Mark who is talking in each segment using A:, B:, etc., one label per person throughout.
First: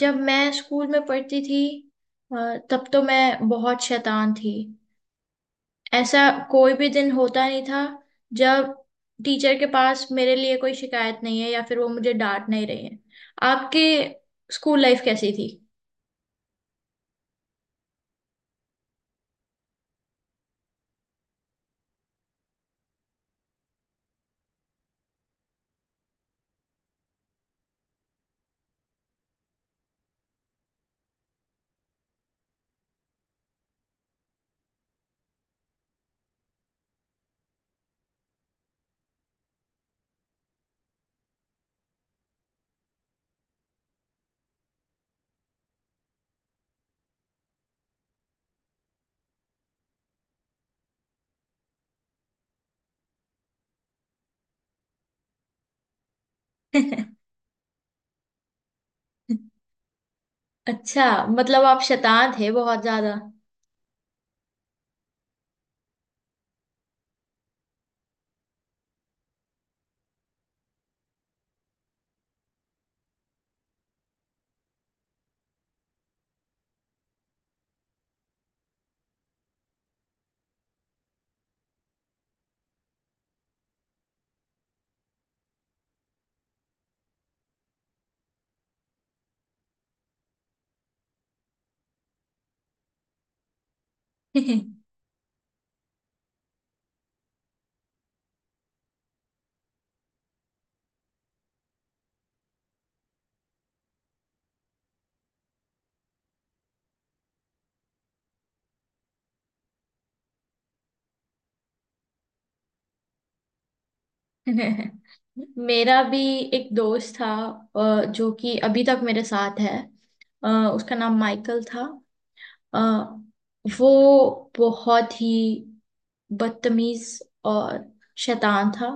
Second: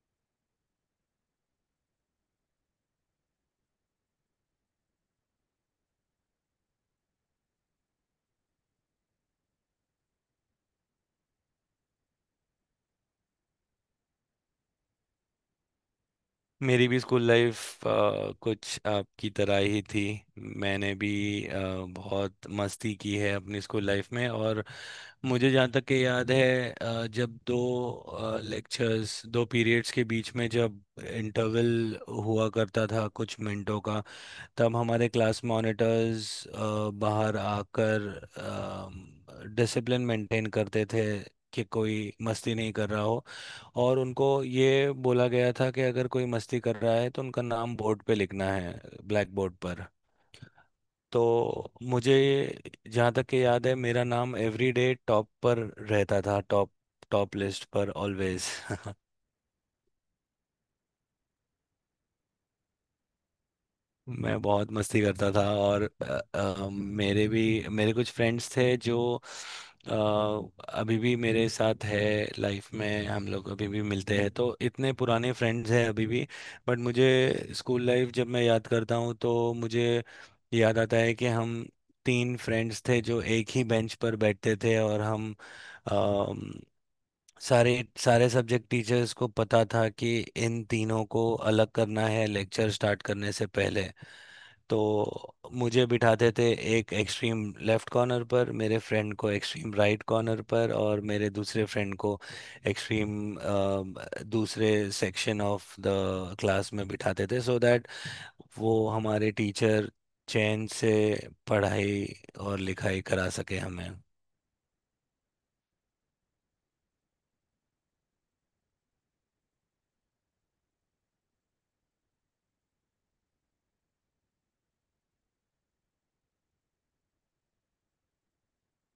A: जब मैं स्कूल में पढ़ती थी तब तो मैं बहुत शैतान थी। ऐसा कोई भी दिन होता नहीं था जब टीचर के पास मेरे लिए कोई शिकायत नहीं है या फिर वो मुझे डांट नहीं रही है। आपके स्कूल लाइफ कैसी थी?
B: मेरी भी स्कूल लाइफ कुछ आपकी तरह ही थी। मैंने भी अ, बहुत मस्ती की है अपनी स्कूल लाइफ में। और मुझे जहाँ तक कि याद है जब दो लेक्चर्स दो पीरियड्स के बीच में जब इंटरवल हुआ करता था कुछ मिनटों का, तब हमारे क्लास मॉनिटर्स बाहर आकर डिसिप्लिन मेंटेन करते थे कि कोई मस्ती नहीं कर रहा हो। और उनको ये बोला गया था कि अगर कोई मस्ती कर रहा है तो उनका नाम बोर्ड पे लिखना है, ब्लैक बोर्ड पर। तो मुझे जहाँ तक कि याद है, मेरा नाम एवरी डे टॉप पर रहता था, टॉप टॉप लिस्ट पर ऑलवेज।
A: अच्छा, मतलब आप शैतान थे बहुत ज्यादा।
B: मैं बहुत मस्ती करता था। और मेरे कुछ फ्रेंड्स थे जो अ, अभी भी मेरे साथ है लाइफ में। हम लोग अभी भी मिलते हैं, तो इतने पुराने फ्रेंड्स हैं अभी भी। बट मुझे स्कूल लाइफ जब मैं याद करता हूँ तो मुझे याद आता है कि हम 3 फ्रेंड्स थे जो एक ही बेंच पर बैठते थे। और हम अम, सारे सारे सब्जेक्ट टीचर्स को पता था कि इन तीनों को अलग करना है लेक्चर स्टार्ट करने से पहले। तो मुझे बिठाते थे एक एक्सट्रीम लेफ्ट कॉर्नर पर, मेरे फ्रेंड को एक्सट्रीम राइट कॉर्नर पर, और मेरे दूसरे फ्रेंड को एक्सट्रीम दूसरे सेक्शन ऑफ द क्लास में बिठाते थे, सो दैट वो हमारे टीचर चैन से पढ़ाई और लिखाई करा सके हमें।
A: मेरा भी एक दोस्त था जो कि अभी तक मेरे साथ है। अ, उसका नाम माइकल था। आ, वो बहुत ही बदतमीज और शैतान था।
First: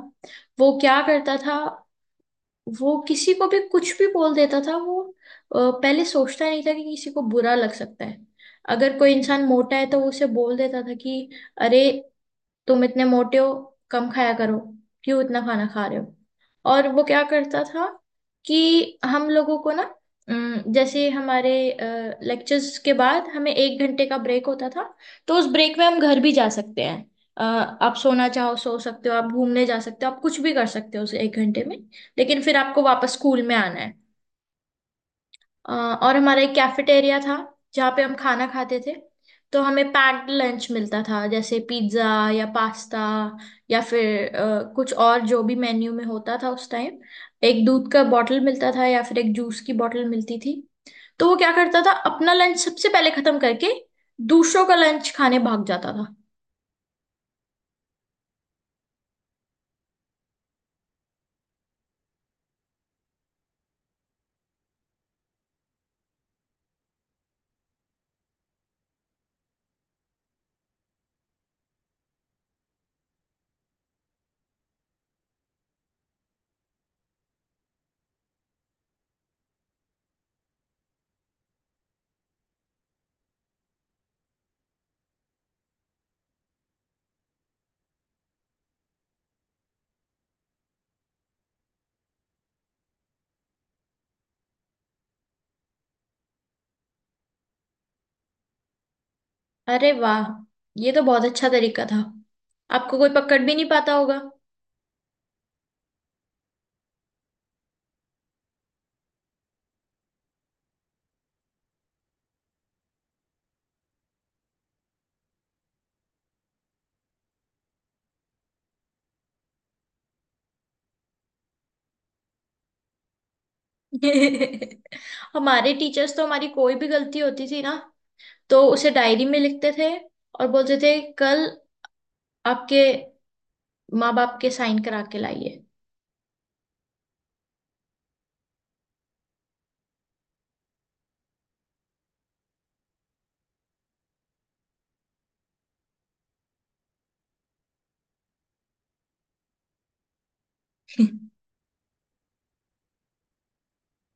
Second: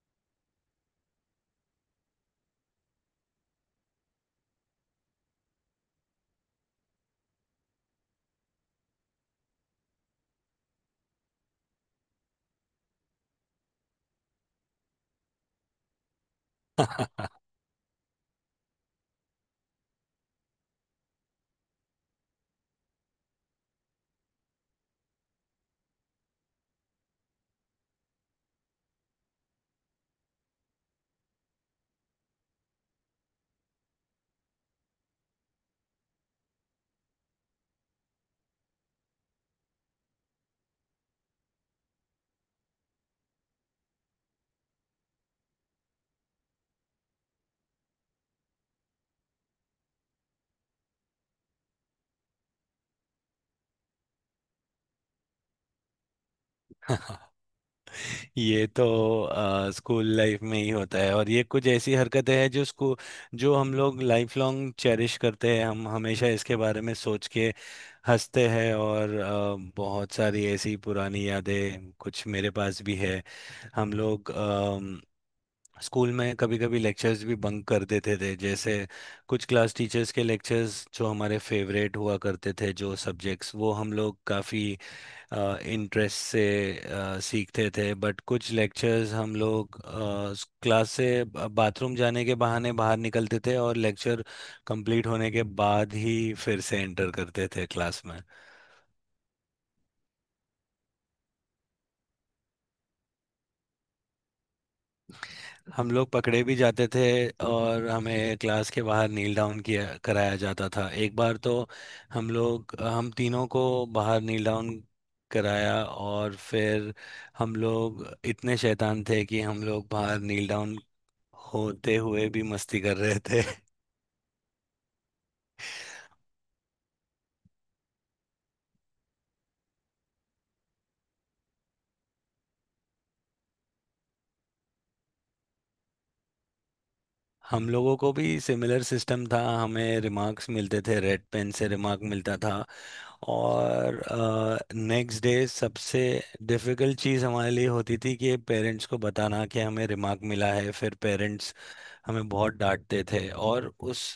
A: वो क्या करता था, वो किसी को भी कुछ भी बोल देता था। वो पहले सोचता नहीं था कि किसी को बुरा लग सकता है। अगर कोई इंसान मोटा है तो वो उसे बोल देता था कि अरे, तुम इतने मोटे हो, कम खाया करो, क्यों इतना खाना खा रहे हो। और वो क्या करता था कि हम लोगों को ना, जैसे हमारे लेक्चर्स के बाद हमें एक घंटे का ब्रेक होता था। तो उस ब्रेक में हम घर भी जा सकते हैं, आप सोना चाहो सो सकते हो, आप घूमने जा सकते हो, आप कुछ भी कर सकते हो उस एक घंटे में। लेकिन फिर आपको वापस स्कूल में आना है। अ, और हमारा एक कैफेटेरिया था जहाँ पे हम खाना खाते थे। तो हमें पैक्ड लंच मिलता था, जैसे पिज्ज़ा या पास्ता या फिर कुछ और जो भी मेन्यू में होता था उस टाइम। एक दूध का बॉटल मिलता था या फिर एक जूस की बॉटल मिलती थी। तो वो क्या करता था, अपना लंच सबसे पहले खत्म करके दूसरों का लंच खाने भाग जाता था।
B: ये तो स्कूल लाइफ में ही होता है। और ये कुछ ऐसी हरकतें हैं जो स्कूल जो हम लोग लाइफ लॉन्ग चेरिश करते हैं। हम हमेशा इसके बारे में सोच के हंसते हैं। और बहुत सारी ऐसी पुरानी यादें कुछ मेरे पास भी है। हम लोग अम, स्कूल में कभी कभी लेक्चर्स भी बंक कर देते थे, जैसे कुछ क्लास टीचर्स के लेक्चर्स जो हमारे फेवरेट हुआ करते थे जो सब्जेक्ट्स वो हम लोग काफ़ी इंटरेस्ट से सीखते थे। बट कुछ लेक्चर्स हम लोग क्लास से बाथरूम जाने के बहाने बाहर निकलते थे और लेक्चर कंप्लीट होने के बाद ही फिर से एंटर करते थे क्लास में।
A: अरे वाह, ये तो बहुत अच्छा तरीका था, आपको कोई पकड़ भी नहीं पाता होगा।
B: हम लोग पकड़े भी जाते थे और हमें क्लास के बाहर नील डाउन किया कराया जाता था। एक बार तो हम तीनों को बाहर नील डाउन कराया, और फिर हम लोग इतने शैतान थे कि हम लोग बाहर नील डाउन होते हुए भी मस्ती कर रहे थे।
A: हमारे टीचर्स तो हमारी कोई भी गलती होती थी ना, तो उसे डायरी में लिखते थे और बोलते थे कल आपके माँ बाप के साइन करा के लाइए।
B: हम लोगों को भी सिमिलर सिस्टम था, हमें रिमार्क्स मिलते थे, रेड पेन से रिमार्क मिलता था। और नेक्स्ट डे सबसे डिफिकल्ट चीज़ हमारे लिए होती थी कि पेरेंट्स को बताना कि हमें रिमार्क मिला है। फिर पेरेंट्स हमें बहुत डांटते थे। और उस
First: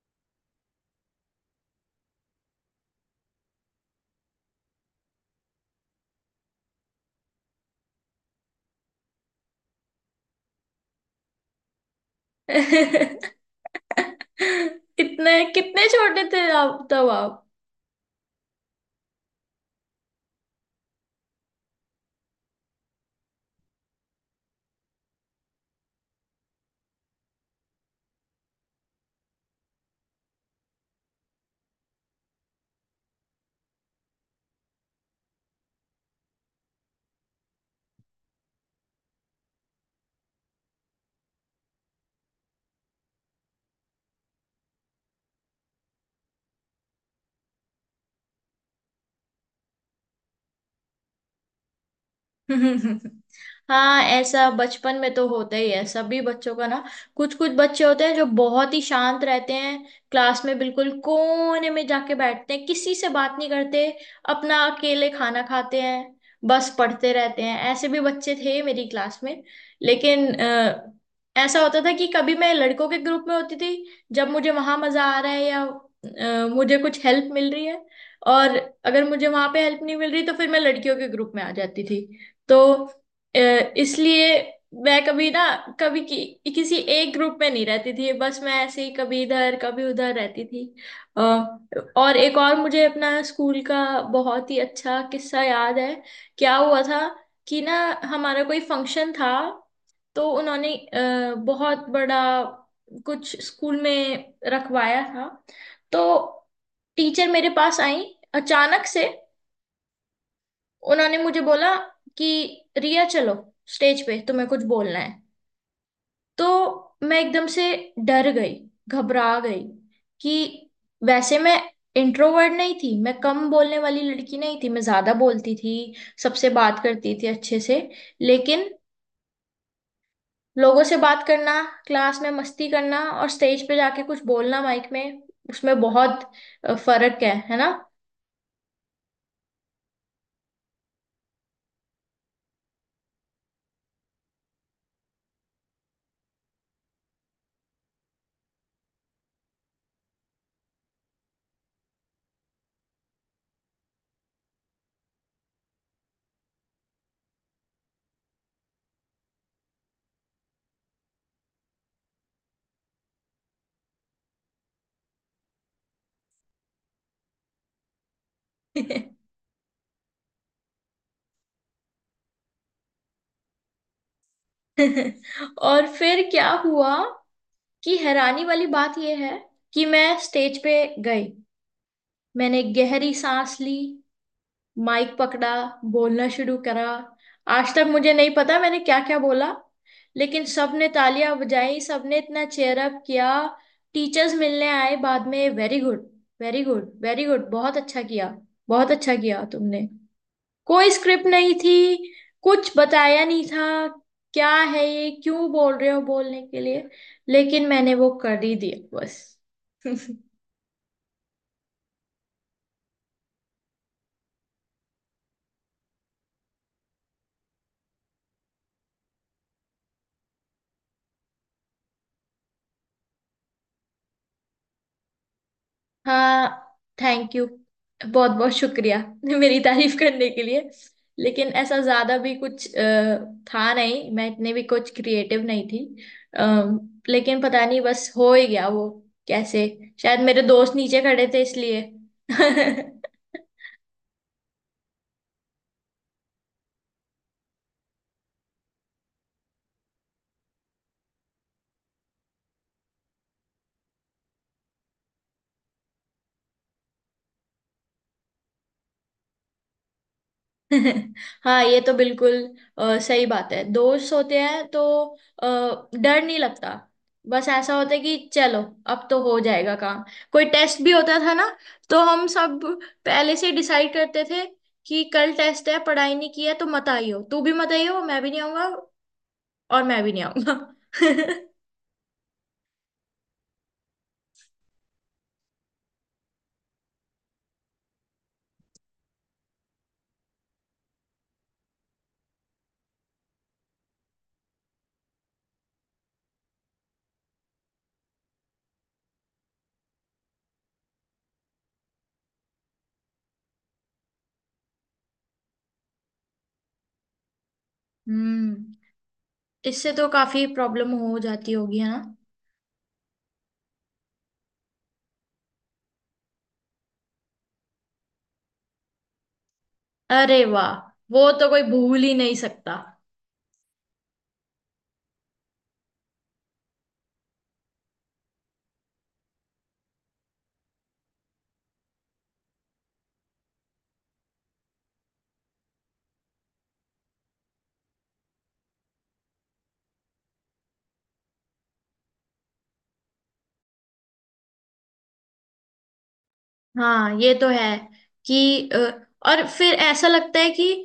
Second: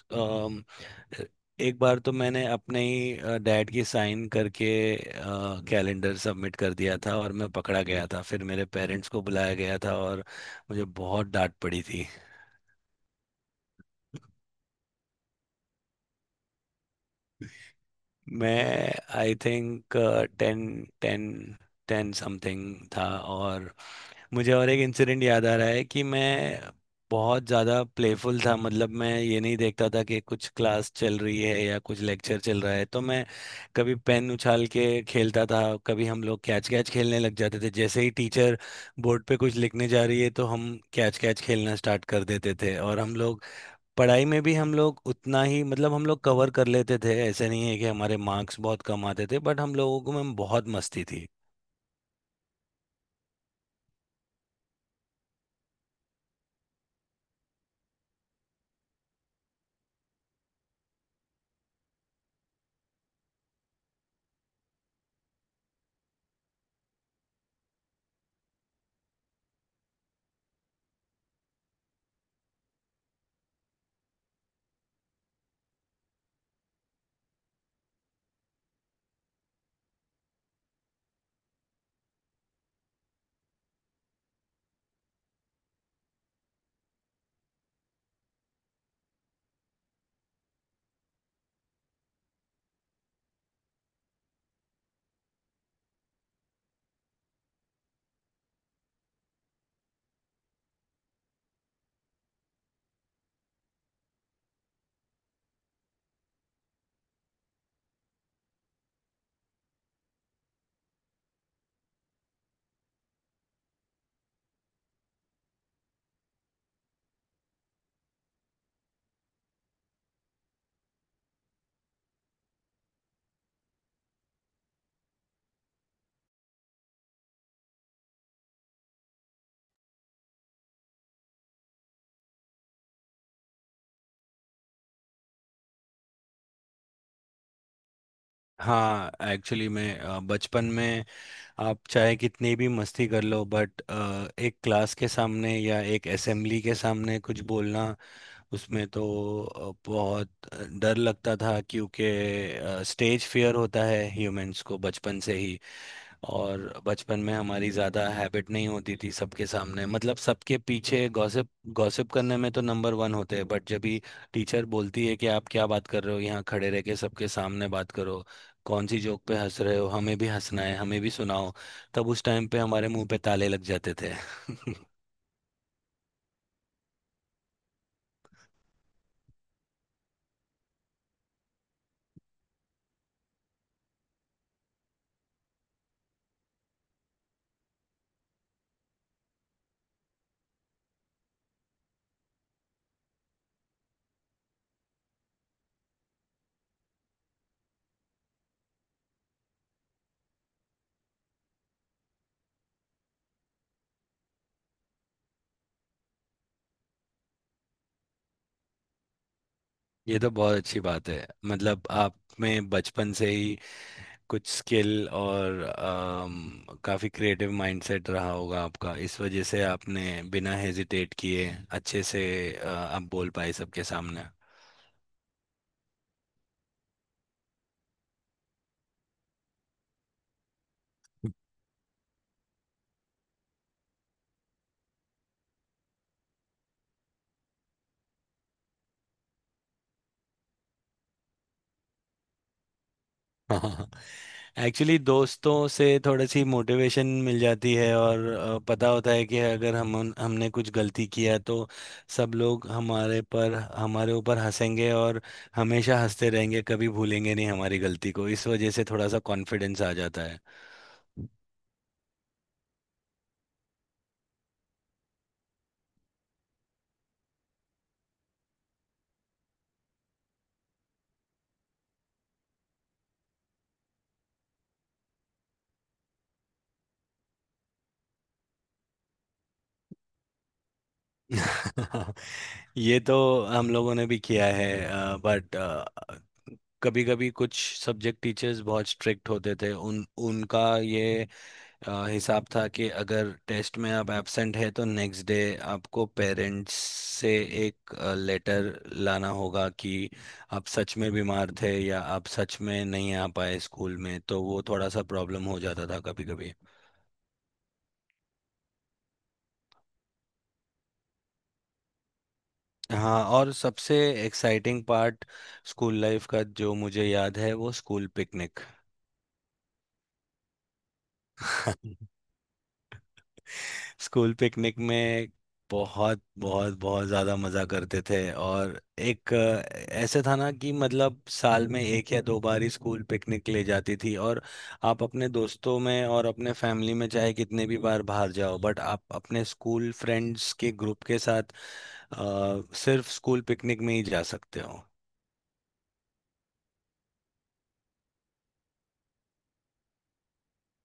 B: एक बार तो मैंने अपने ही डैड की साइन करके कैलेंडर सबमिट कर दिया था और मैं पकड़ा गया था। फिर मेरे पेरेंट्स को बुलाया गया था और मुझे बहुत डांट पड़ी थी।
A: इतने कितने छोटे थे आप तब, आप?
B: मैं I think ten ten 10 something था। और मुझे और एक इंसिडेंट याद आ रहा है कि मैं बहुत ज़्यादा प्लेफुल था, मतलब मैं ये नहीं देखता था कि कुछ क्लास चल रही है या कुछ लेक्चर चल रहा है। तो मैं कभी पेन उछाल के खेलता था, कभी हम लोग कैच कैच खेलने लग जाते थे। जैसे ही टीचर बोर्ड पे कुछ लिखने जा रही है तो हम कैच कैच खेलना स्टार्ट कर देते थे। और हम लोग पढ़ाई में भी हम लोग उतना ही मतलब हम लोग कवर कर लेते थे, ऐसे नहीं है कि हमारे मार्क्स बहुत कम आते थे, बट हम लोगों को में बहुत मस्ती थी।
A: हाँ, ऐसा बचपन में तो होता ही है सभी बच्चों का ना। कुछ कुछ बच्चे होते हैं जो बहुत ही शांत रहते हैं, क्लास में बिल्कुल कोने में जाके बैठते हैं, किसी से बात नहीं करते, अपना अकेले खाना खाते हैं, बस पढ़ते रहते हैं। ऐसे भी बच्चे थे मेरी क्लास में। लेकिन ऐसा होता था कि कभी मैं लड़कों के ग्रुप में होती थी, जब मुझे वहां मजा आ रहा है या मुझे कुछ हेल्प मिल रही है। और अगर मुझे वहां पे हेल्प नहीं मिल रही तो फिर मैं लड़कियों के ग्रुप में आ जाती थी। तो अ, इसलिए मैं कभी किसी एक ग्रुप में नहीं रहती थी, बस मैं ऐसे ही कभी इधर कभी उधर रहती थी। अ, और एक और मुझे अपना स्कूल का बहुत ही अच्छा किस्सा याद है। क्या हुआ था कि ना, हमारा कोई फंक्शन था। तो उन्होंने बहुत बड़ा कुछ स्कूल में रखवाया था। तो टीचर मेरे पास आई, अचानक से उन्होंने मुझे बोला कि रिया चलो, स्टेज पे तुम्हें कुछ बोलना है। तो मैं एकदम से डर गई, घबरा गई कि, वैसे मैं इंट्रोवर्ट नहीं थी, मैं कम बोलने वाली लड़की नहीं थी, मैं ज्यादा बोलती थी, सबसे बात करती थी अच्छे से। लेकिन लोगों से बात करना, क्लास में मस्ती करना और स्टेज पे जाके कुछ बोलना माइक में, उसमें बहुत फर्क है ना?
B: हाँ, एक्चुअली मैं बचपन में आप चाहे कितनी भी मस्ती कर लो, बट एक क्लास के सामने या एक असेंबली के सामने कुछ बोलना उसमें तो बहुत डर लगता था, क्योंकि स्टेज फियर होता है ह्यूमंस को बचपन से ही। और बचपन में हमारी ज्यादा हैबिट नहीं होती थी सबके सामने, मतलब सबके पीछे गॉसिप गॉसिप करने में तो नंबर वन होते हैं, बट जब भी टीचर बोलती है कि आप क्या बात कर रहे हो, यहाँ खड़े रह के सबके सामने बात करो, कौन सी जोक पे हंस रहे हो, हमें भी हंसना है, हमें भी सुनाओ, तब उस टाइम पे हमारे मुंह पे ताले लग जाते थे।
A: और फिर क्या हुआ कि, हैरानी वाली बात यह है कि मैं स्टेज पे गई, मैंने गहरी सांस ली, माइक पकड़ा, बोलना शुरू करा। आज तक मुझे नहीं पता मैंने क्या क्या बोला, लेकिन सबने तालियां बजाई, सबने इतना चेयर अप किया। टीचर्स मिलने आए बाद में, very good, very good, very good, बहुत अच्छा किया, बहुत अच्छा किया तुमने। कोई स्क्रिप्ट नहीं थी, कुछ बताया नहीं था, क्या है ये क्यों बोल रहे हो, बोलने के लिए। लेकिन मैंने वो कर ही दिया बस।
B: ये तो बहुत अच्छी बात है, मतलब आप में बचपन से ही कुछ स्किल और काफी क्रिएटिव माइंडसेट रहा होगा आपका। इस वजह से आपने बिना हेजिटेट किए अच्छे से आप बोल पाए सबके सामने।
A: हाँ, थैंक यू, बहुत बहुत शुक्रिया। मेरी तारीफ करने के लिए, लेकिन ऐसा ज्यादा भी कुछ था नहीं, मैं इतने भी कुछ क्रिएटिव नहीं थी। अम, लेकिन पता नहीं बस हो ही गया वो, कैसे? शायद मेरे दोस्त नीचे खड़े थे इसलिए।
B: हाँ, एक्चुअली दोस्तों से थोड़ी सी मोटिवेशन मिल जाती है। और पता होता है कि अगर हम हमने कुछ गलती किया तो सब लोग हमारे ऊपर हंसेंगे और हमेशा हंसते रहेंगे, कभी भूलेंगे नहीं हमारी गलती को। इस वजह से थोड़ा सा कॉन्फिडेंस आ जाता है।
A: हाँ, ये तो बिल्कुल सही बात है, दोस्त होते हैं तो डर नहीं लगता। बस ऐसा होता है कि चलो, अब तो हो जाएगा काम। कोई टेस्ट भी होता था ना, तो हम सब पहले से डिसाइड करते थे कि कल टेस्ट है, पढ़ाई नहीं की है, तो मत आइयो, तू भी मत आइयो, मैं भी नहीं आऊंगा और मैं भी नहीं आऊंगा।
B: ये तो हम लोगों ने भी किया है। बट कभी कभी कुछ सब्जेक्ट टीचर्स बहुत स्ट्रिक्ट होते थे। उन उनका ये हिसाब था कि अगर टेस्ट में आप एब्सेंट है तो नेक्स्ट डे आपको पेरेंट्स से एक लेटर लाना होगा कि आप सच में बीमार थे या आप सच में नहीं आ पाए स्कूल में। तो वो थोड़ा सा प्रॉब्लम हो जाता था कभी कभी।
A: हम्म, इससे तो काफी प्रॉब्लम हो जाती होगी, है ना?
B: हाँ, और सबसे एक्साइटिंग पार्ट स्कूल लाइफ का जो मुझे याद है वो स्कूल पिकनिक।
A: अरे वाह, वो तो कोई भूल ही नहीं सकता।
B: स्कूल पिकनिक में बहुत बहुत बहुत ज्यादा मजा करते थे। और एक ऐसे था ना कि मतलब साल में एक या दो बार ही स्कूल पिकनिक ले जाती थी। और आप अपने दोस्तों में और अपने फैमिली में चाहे कितने भी बार बाहर जाओ, बट आप अपने स्कूल फ्रेंड्स के ग्रुप के साथ अ, सिर्फ स्कूल पिकनिक में ही जा सकते हो।
A: हाँ, ये तो है कि और फिर ऐसा लगता है कि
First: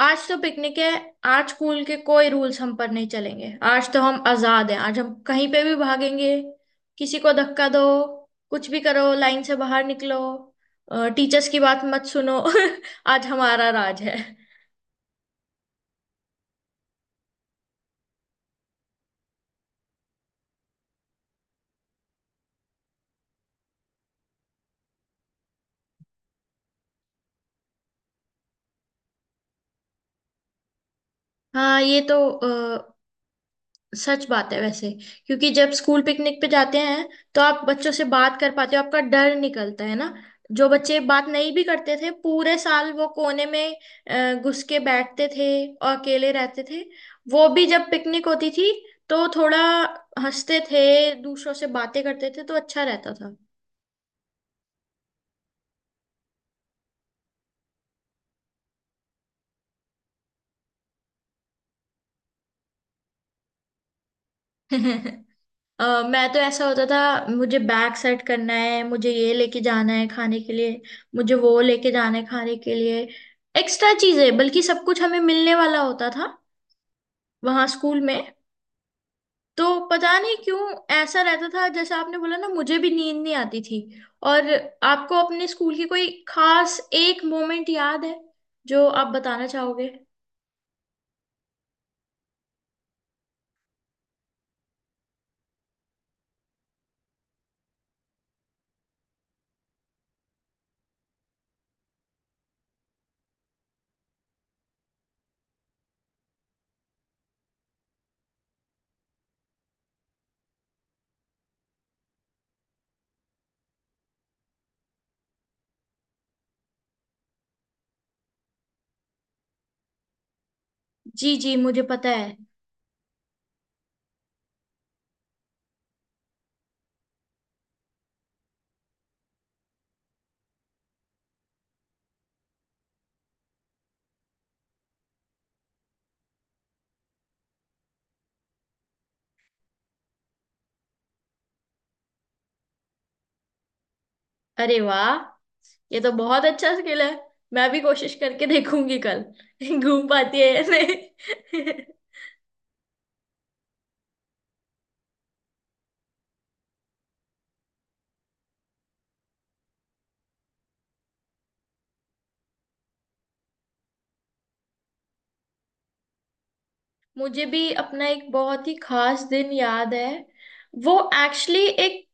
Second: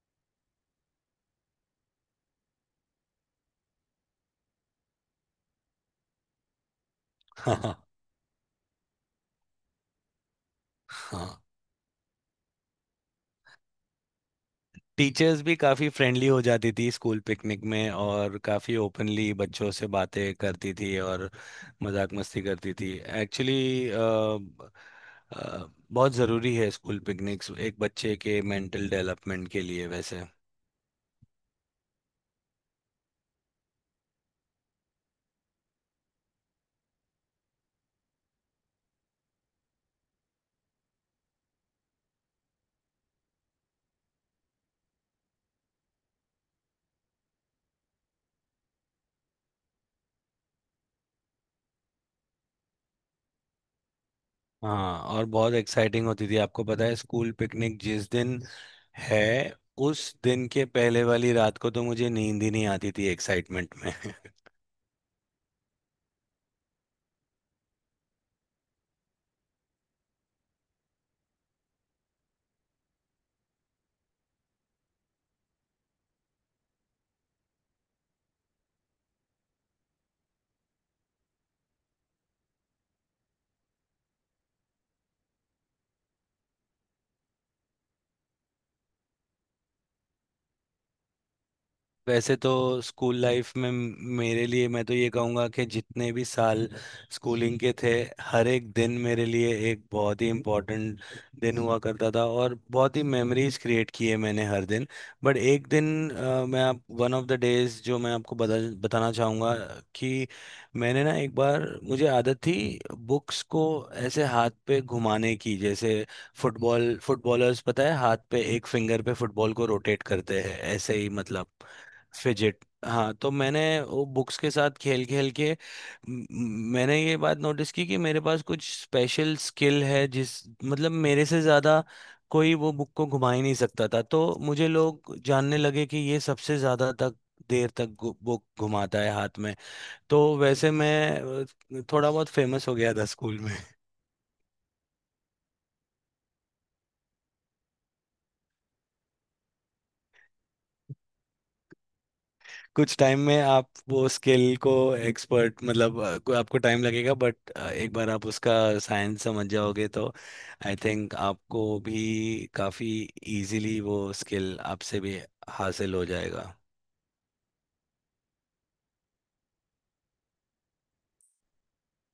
A: आज तो पिकनिक है, आज स्कूल के कोई रूल्स हम पर नहीं चलेंगे, आज तो हम आजाद हैं, आज हम कहीं पे भी भागेंगे, किसी को धक्का दो, कुछ भी करो, लाइन से बाहर निकलो,
B: हाँ,
A: टीचर्स की बात मत सुनो। आज हमारा राज है।
B: टीचर्स भी काफ़ी फ्रेंडली हो जाती थी स्कूल पिकनिक में, और काफ़ी ओपनली बच्चों से बातें करती थी और मजाक मस्ती करती थी। एक्चुअली बहुत ज़रूरी है स्कूल पिकनिक्स एक बच्चे के मेंटल डेवलपमेंट के लिए वैसे।
A: हाँ, ये तो सच बात है वैसे, क्योंकि जब स्कूल पिकनिक पे जाते हैं तो आप बच्चों से बात कर पाते हो, आपका डर निकलता है ना। जो बच्चे बात नहीं भी करते थे पूरे साल, वो कोने में घुस के बैठते थे और अकेले रहते थे, वो भी जब पिकनिक होती थी तो थोड़ा हंसते थे, दूसरों से बातें करते थे, तो अच्छा रहता
B: हाँ, और बहुत एक्साइटिंग होती थी, आपको पता है, स्कूल पिकनिक जिस दिन है उस दिन के पहले वाली रात को तो मुझे नींद ही नहीं आती थी एक्साइटमेंट में।
A: था। अ, मैं तो, ऐसा होता था मुझे, बैग सेट करना है, मुझे ये लेके जाना है खाने के लिए, मुझे वो लेके जाना है खाने के लिए, एक्स्ट्रा चीजें, बल्कि सब कुछ हमें मिलने वाला होता था वहां स्कूल में, तो पता नहीं क्यों ऐसा रहता था। जैसे आपने बोला ना, मुझे भी नींद नहीं आती थी। और आपको अपने स्कूल की कोई खास एक मोमेंट याद है जो आप बताना चाहोगे?
B: वैसे तो स्कूल लाइफ में मेरे लिए मैं तो ये कहूँगा कि जितने भी साल स्कूलिंग के थे, हर एक दिन मेरे लिए एक बहुत ही इम्पोर्टेंट दिन हुआ करता था, और बहुत ही मेमोरीज क्रिएट किए मैंने हर दिन। बट एक दिन अ, मैं आप वन ऑफ द डेज जो मैं आपको बताना चाहूँगा कि मैंने ना एक बार, मुझे आदत थी बुक्स को ऐसे हाथ पे घुमाने की, जैसे फुटबॉलर्स पता है हाथ पे एक फिंगर पे फुटबॉल को रोटेट करते हैं, ऐसे ही
A: जी
B: मतलब
A: जी, मुझे पता है।
B: फिजिट। हाँ, तो मैंने वो बुक्स के साथ खेल खेल के मैंने ये बात नोटिस की कि मेरे पास कुछ स्पेशल स्किल है जिस मतलब मेरे से ज़्यादा कोई वो बुक को घुमा ही नहीं सकता था। तो मुझे लोग जानने लगे कि ये सबसे ज़्यादा तक देर तक बुक घुमाता है हाथ में। तो वैसे मैं थोड़ा बहुत फेमस हो गया था स्कूल।
A: अरे वाह, ये तो बहुत अच्छा स्किल है, मैं भी कोशिश करके देखूंगी कल घूम पाती है या नहीं।
B: कुछ टाइम में आप वो स्किल को एक्सपर्ट मतलब आपको टाइम लगेगा, बट एक बार आप उसका साइंस समझ जाओगे तो आई थिंक आपको भी काफ़ी इजीली वो स्किल आपसे भी हासिल हो जाएगा।
A: मुझे भी अपना एक बहुत ही खास दिन याद है। वो एक्चुअली, एक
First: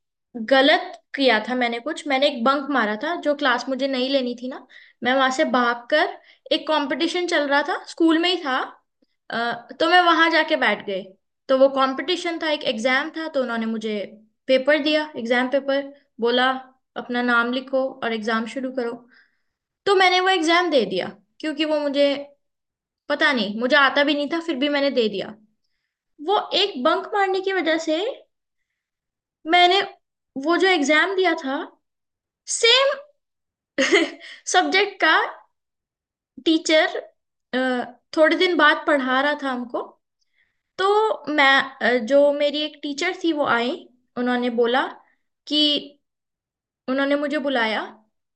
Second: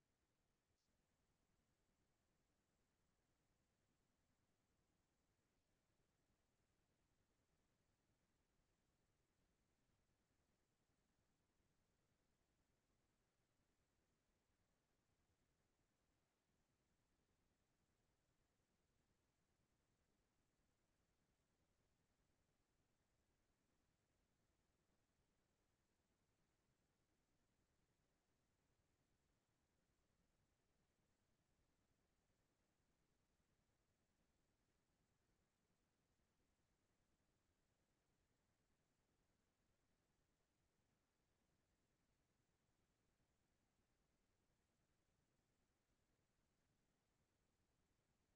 A: गलत किया था मैंने कुछ, मैंने एक बंक मारा था जो क्लास मुझे नहीं लेनी थी ना। मैं वहां से भागकर, एक कंपटीशन चल रहा था स्कूल में ही था, तो मैं वहां जाके बैठ गई। तो वो कंपटीशन था, एक एग्जाम था, तो उन्होंने मुझे पेपर दिया, एग्जाम पेपर, बोला अपना नाम लिखो और एग्जाम शुरू करो। तो मैंने वो एग्जाम दे दिया, क्योंकि वो मुझे, पता नहीं, मुझे आता भी नहीं था, फिर भी मैंने दे दिया। वो एक बंक मारने की वजह से मैंने वो जो एग्जाम दिया था, सेम सब्जेक्ट का टीचर अ, थोड़े दिन बाद पढ़ा रहा था हमको। तो मैं जो मेरी एक टीचर थी वो आई, उन्होंने बोला कि, उन्होंने मुझे बुलाया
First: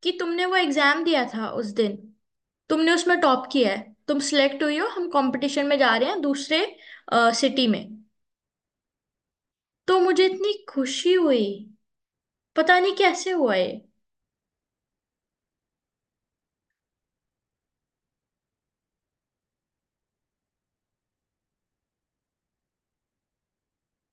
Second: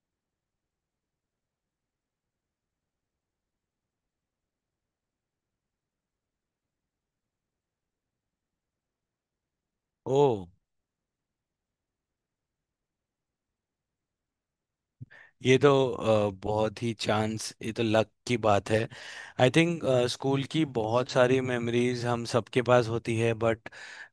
A: कि तुमने वो एग्जाम दिया था उस दिन, तुमने उसमें टॉप किया है, तुम सिलेक्ट हुई हो, हम कंपटीशन में जा रहे हैं दूसरे सिटी में। तो
B: ओ,
A: मुझे इतनी खुशी हुई, पता नहीं कैसे हुआ ये।
B: ये तो बहुत ही चांस, ये तो लक की बात है। आई थिंक स्कूल की बहुत सारी मेमोरीज हम सबके पास होती है, बट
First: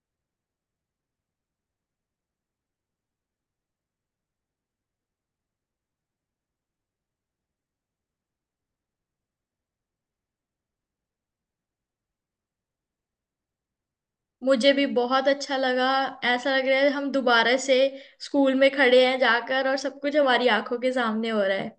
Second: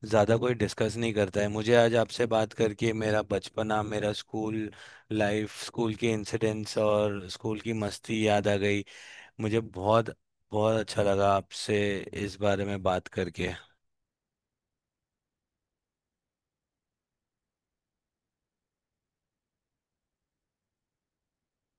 B: ज़्यादा कोई डिस्कस नहीं करता है। मुझे आज आपसे बात करके मेरा बचपना, मेरा स्कूल लाइफ, स्कूल के इंसिडेंट्स और स्कूल की मस्ती याद आ गई। मुझे बहुत बहुत अच्छा लगा आपसे इस बारे में बात करके।
A: मुझे भी बहुत अच्छा लगा, ऐसा लग रहा है हम दोबारा से स्कूल में खड़े हैं जाकर और सब कुछ हमारी आंखों के सामने हो रहा है।